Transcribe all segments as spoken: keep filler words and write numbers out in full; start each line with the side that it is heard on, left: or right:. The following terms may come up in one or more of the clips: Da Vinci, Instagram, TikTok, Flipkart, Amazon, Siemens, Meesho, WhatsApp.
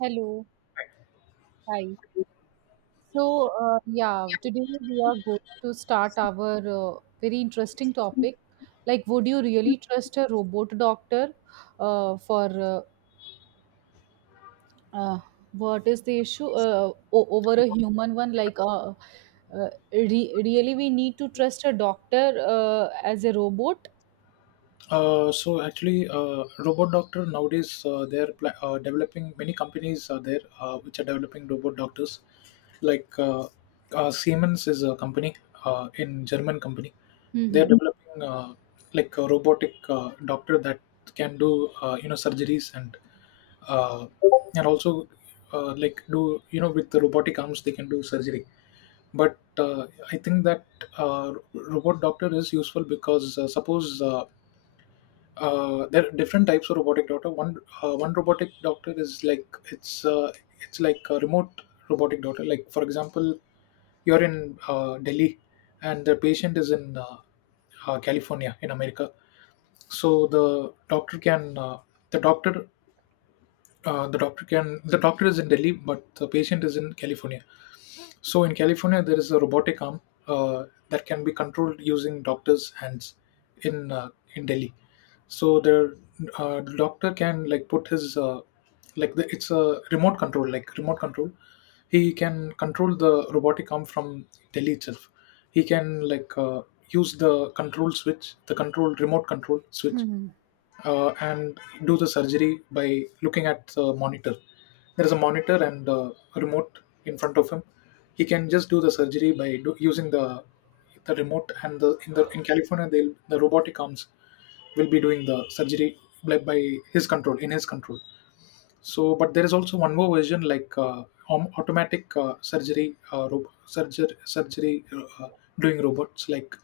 right: Hello, hi. So, uh, yeah, today we are going to start our uh, very interesting topic. Like, would you really trust a robot doctor uh, for uh, uh, what is the issue uh, o- over a human one? Like, uh, uh, re- really, we need to trust a doctor uh, as a robot?
left: Uh, so actually, uh, robot doctor nowadays, uh, they're pla- uh, developing, many companies are there uh, which are developing robot doctors. Like uh, uh, Siemens is a company, uh, in German company. They're
right: Hmm.
left: developing uh, like a robotic uh, doctor that can do, uh, you know surgeries and uh, and also, uh, like do you know, with the robotic arms they can do surgery. But uh, I think that uh, robot doctor is useful because, uh, suppose uh, uh, there are different types of robotic doctor. One uh, one robotic doctor is like, it's uh, it's like a remote robotic doctor. Like for example, you're in uh, Delhi, and the patient is in uh, uh, California in America. So the doctor can, uh, the doctor uh, the doctor can the doctor is in Delhi, but the patient is in California. So in California, there is a robotic arm uh, that can be controlled using doctor's hands in uh, in Delhi. So the uh, doctor can like put his, uh, like the, it's a remote control, like remote control. He can control the robotic arm from Delhi itself. He can like uh, use the control switch, the control remote control switch,
right: Hmm.
left: uh, and do the surgery by looking at the monitor. There is a monitor and uh, a remote in front of him. He can just do the surgery by do, using the the remote, and the in the in California they the robotic arms will be doing the surgery, like by his control, in his control. So, but there is also one more version like, uh, om- automatic uh, surgery, uh, rob- surger- surgery uh, uh, doing robots. Like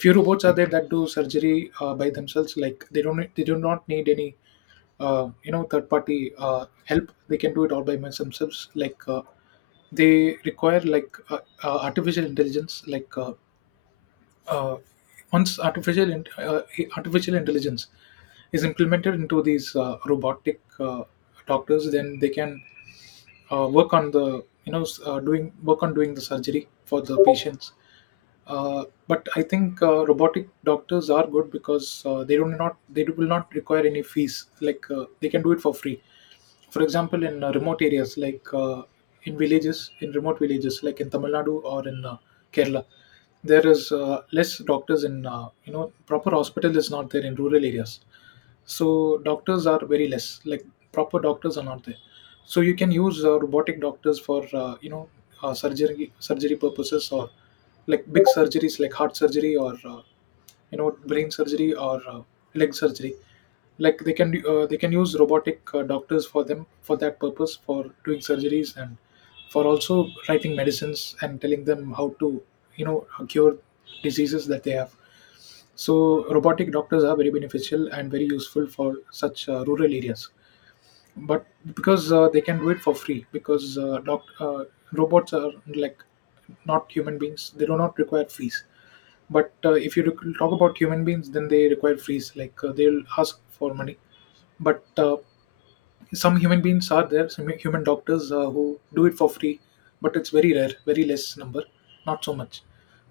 left: few robots are there that do surgery uh, by themselves. Like they don't they do not need any uh, you know third party uh, help. They can do it all by themselves. Like uh, they require like, uh, uh, artificial intelligence, like uh, uh, once artificial in, uh, artificial intelligence is implemented into these uh, robotic uh, doctors, then they can uh, work on the you know s- uh, doing work on doing the surgery for the patients. Uh, but I think uh, robotic doctors are good because uh, they do not they do, will not require any fees. Like uh, they can do it for free, for example in uh, remote areas, like uh, in villages, in remote villages, like in Tamil Nadu or in uh, Kerala. There is uh, less doctors in, uh, you know proper hospital is not there in rural areas, so doctors are very less, like proper doctors are not there. So you can use uh, robotic doctors for, uh, you know uh, surgery surgery purposes, or like big surgeries, like heart surgery or uh, you know brain surgery or uh, leg surgery. Like they can do- uh, they can use robotic uh, doctors for them, for that purpose, for doing surgeries and for also writing medicines and telling them how to, you know cure diseases that they have. So robotic doctors are very beneficial and very useful for such uh, rural areas. But because uh, they can do it for free, because uh, doc uh, robots are like not human beings, they do not require fees. But uh, if you rec- talk about human beings, then they require fees, like uh, they'll ask for money. But uh, some human beings are there, some human doctors uh, who do it for free, but it's very rare, very less number, not so much.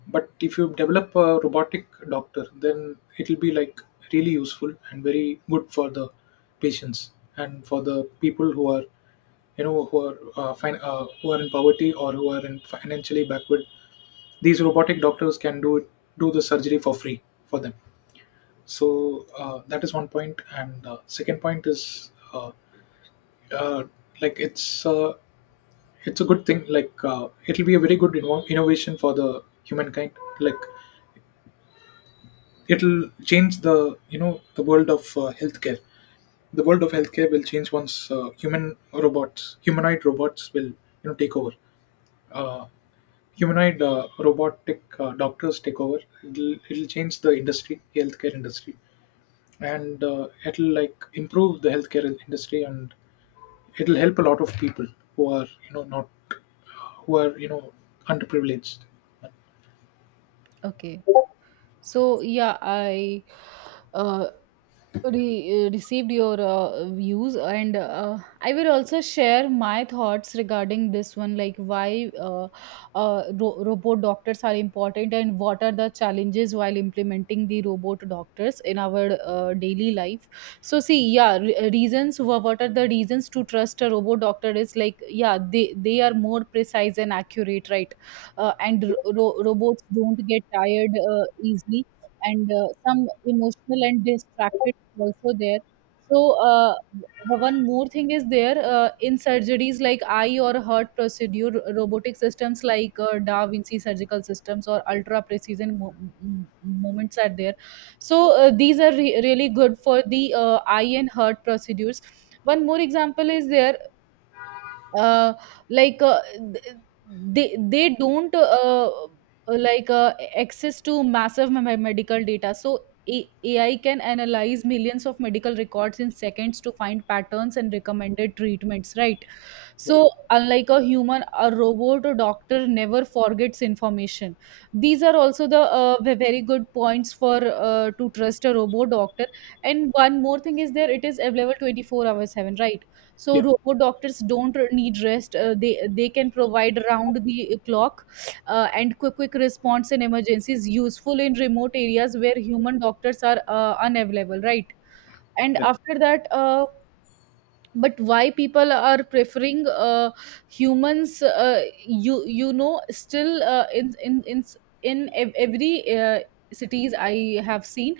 left: But if you develop a robotic doctor, then it'll be like really useful and very good for the patients, and for the people who are, you know who are uh, fin- uh, who are in poverty or who are in financially backward. These robotic doctors can do it, do the surgery for free for them. So uh, that is one point, and uh, second point is, uh, uh, like it's uh, it's a good thing. Like uh, it'll be a very good inno- innovation for the humankind. Like it'll change the, you know the world of uh, healthcare. The world of healthcare will change once uh, human robots humanoid robots will, you know take over, uh, humanoid uh, robotic uh, doctors take over. It'll, it'll change the industry, healthcare industry, and uh, it'll like improve the healthcare industry, and it'll help a lot of people who are, you know not, who are, you know underprivileged.
right: Okay. So, yeah, I uh, re- uh, received your uh, views, and uh, I will also share my thoughts regarding this one, like why uh, uh, ro- robot doctors are important and what are the challenges while implementing the robot doctors in our uh, daily life. So see, yeah, re- reasons, wha- what are the reasons to trust a robot doctor is like, yeah, they they are more precise and accurate, right? Uh, and ro- ro- robots don't get tired uh, easily, and uh, some emotional and distracted also there. So uh, w- one more thing is there, uh, in surgeries like eye or heart procedure, ro- robotic systems like uh, Da Vinci surgical systems or ultra precision mo- m- moments are there. So uh, these are re- really good for the uh, eye and heart procedures. One more example is there, uh, like uh, th- they they don't uh, like uh, access to massive me- medical data, so A- ai can analyze millions of medical records in seconds to find patterns and recommended treatments, right? So, unlike a human, a robot or doctor never forgets information. These are also the uh, ve- very good points for uh, to trust a robot doctor. And one more thing is there, it is available twenty-four hours seven, right? So,
left: Yeah.
right: robot doctors don't need rest. Uh, they they can provide round the clock uh, and quick quick response in emergencies, useful in remote areas where human doctors are uh, unavailable, right? And
left: Yes.
right: after that uh, but why people are preferring uh, humans, uh, you you know still, uh, in in in s- in ev- every uh, cities I have seen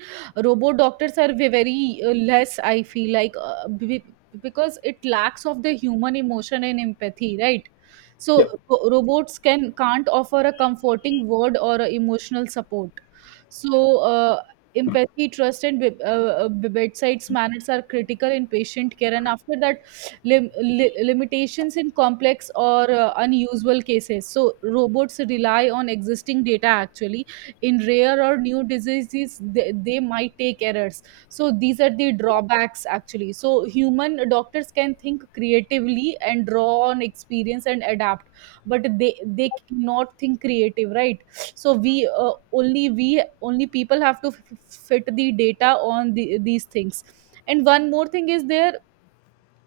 right: robot doctors are ve- very uh, less, I feel, like uh, be- because it lacks of the human emotion and empathy, right? So
left: Yeah.
right: ro- robots can can't offer a comforting word or a emotional support. So uh, empathy, trust, and be- uh, uh, bedside manners are critical in patient care. And after that, lim- li- limitations in complex or uh, unusual cases. So robots rely on existing data. Actually, in rare or new diseases, they, they might take errors. So these are the drawbacks. Actually, so human doctors can think creatively and draw on experience and adapt, but they they cannot think creative, right? So we, uh, only we only people have to f- fit the data on the, these things. And one more thing is there,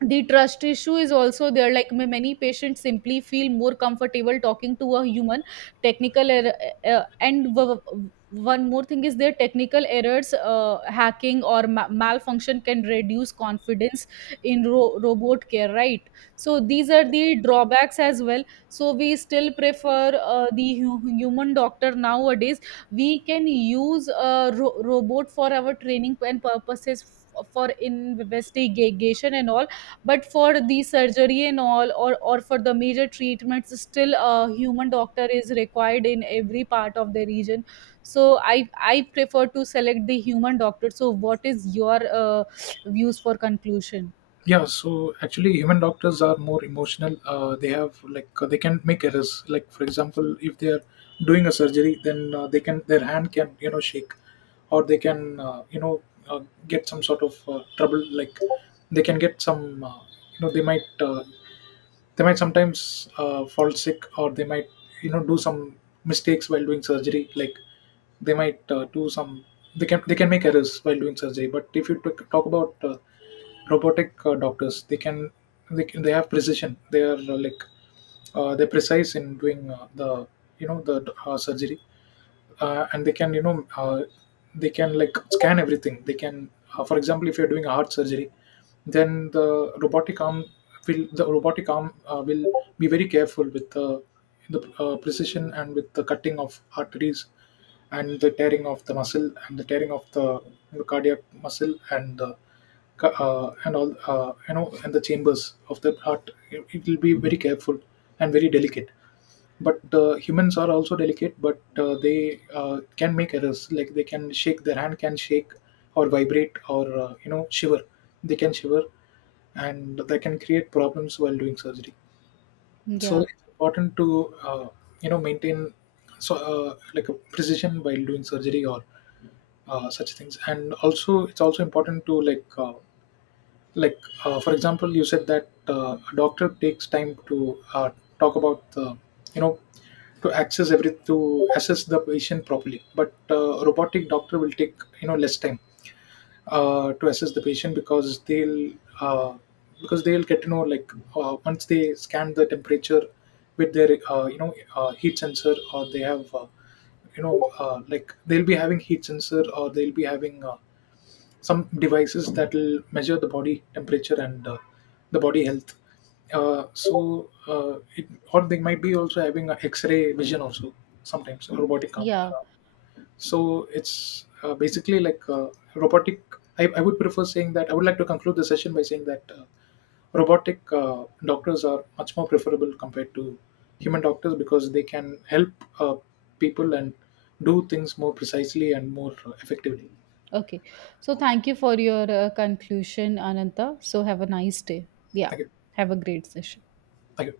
right: the trust issue is also there, like ma- many patients simply feel more comfortable talking to a human. Technical error, uh, uh, and w- w- one more thing is their technical errors, uh, hacking or ma- malfunction can reduce confidence in ro- robot care, right? So these are the drawbacks as well. So we still prefer uh, the hu- human doctor nowadays. We can use a ro- robot for our training and purposes f- for investigation and all, but for the surgery and all, or or for the major treatments, still a human doctor is required in every part of the region. So I i prefer to select the human doctor. So what is your uh, views for conclusion?
left: Yeah, so actually human doctors are more emotional. Uh, they have like uh, they can make errors. Like, for example, if they are doing a surgery, then uh, they can, their hand can, you know shake, or they can uh, you know uh, get some sort of uh, trouble. Like they can get some uh, you know they might uh, they might sometimes uh, fall sick, or they might, you know do some mistakes while doing surgery. Like they might uh, do some, they can they can make errors while doing surgery. But if you t- talk about uh, robotic uh, doctors, they can, they can, they have precision. They are uh, like uh, they're precise in doing uh, the, you know the uh, surgery. Uh, and they can, you know uh, they can like scan everything. They can uh, for example, if you're doing a heart surgery, then the robotic arm will, the robotic arm uh, will be very careful with the the uh, precision, and with the cutting of arteries, and the tearing of the muscle, and the tearing of the, the cardiac muscle, and the ca- uh, and all uh, you know and the chambers of the heart, it it will be very careful and very delicate. But uh, humans are also delicate, but uh, they uh, can make errors. Like they can shake, their hand can shake or vibrate, or uh, you know shiver. They can shiver, and they can create problems while doing surgery. So
right: Yeah,
left: it's important to, uh, you know maintain, so uh, like a precision while doing surgery, or uh, such things. And also it's also important to like uh, like uh, for example, you said that uh, a doctor takes time to uh, talk about, uh, you know to access every, to assess the patient properly. But uh, robotic doctor will take, you know less time uh, to assess the patient, because they'll uh, because they'll get to know like uh, once they scan the temperature with their uh, you know uh, heat sensor, or they have uh, you know uh, like they'll be having heat sensor, or they'll be having uh, some devices that will measure the body temperature and uh, the body health. Uh, so, uh, it, or they might be also having a X-ray vision also, sometimes a robotic arm.
right: yeah.
left: So it's uh, basically like, uh, robotic. I, I would prefer saying that I would like to conclude the session by saying that uh, robotic uh, doctors are much more preferable compared to human doctors, because they can help uh, people and do things more precisely and more uh, effectively.
right: Okay. So thank you for your uh, conclusion, Ananta. So have a nice day. Yeah,
left: Thank you.
right: have a great session.
left: Thank you.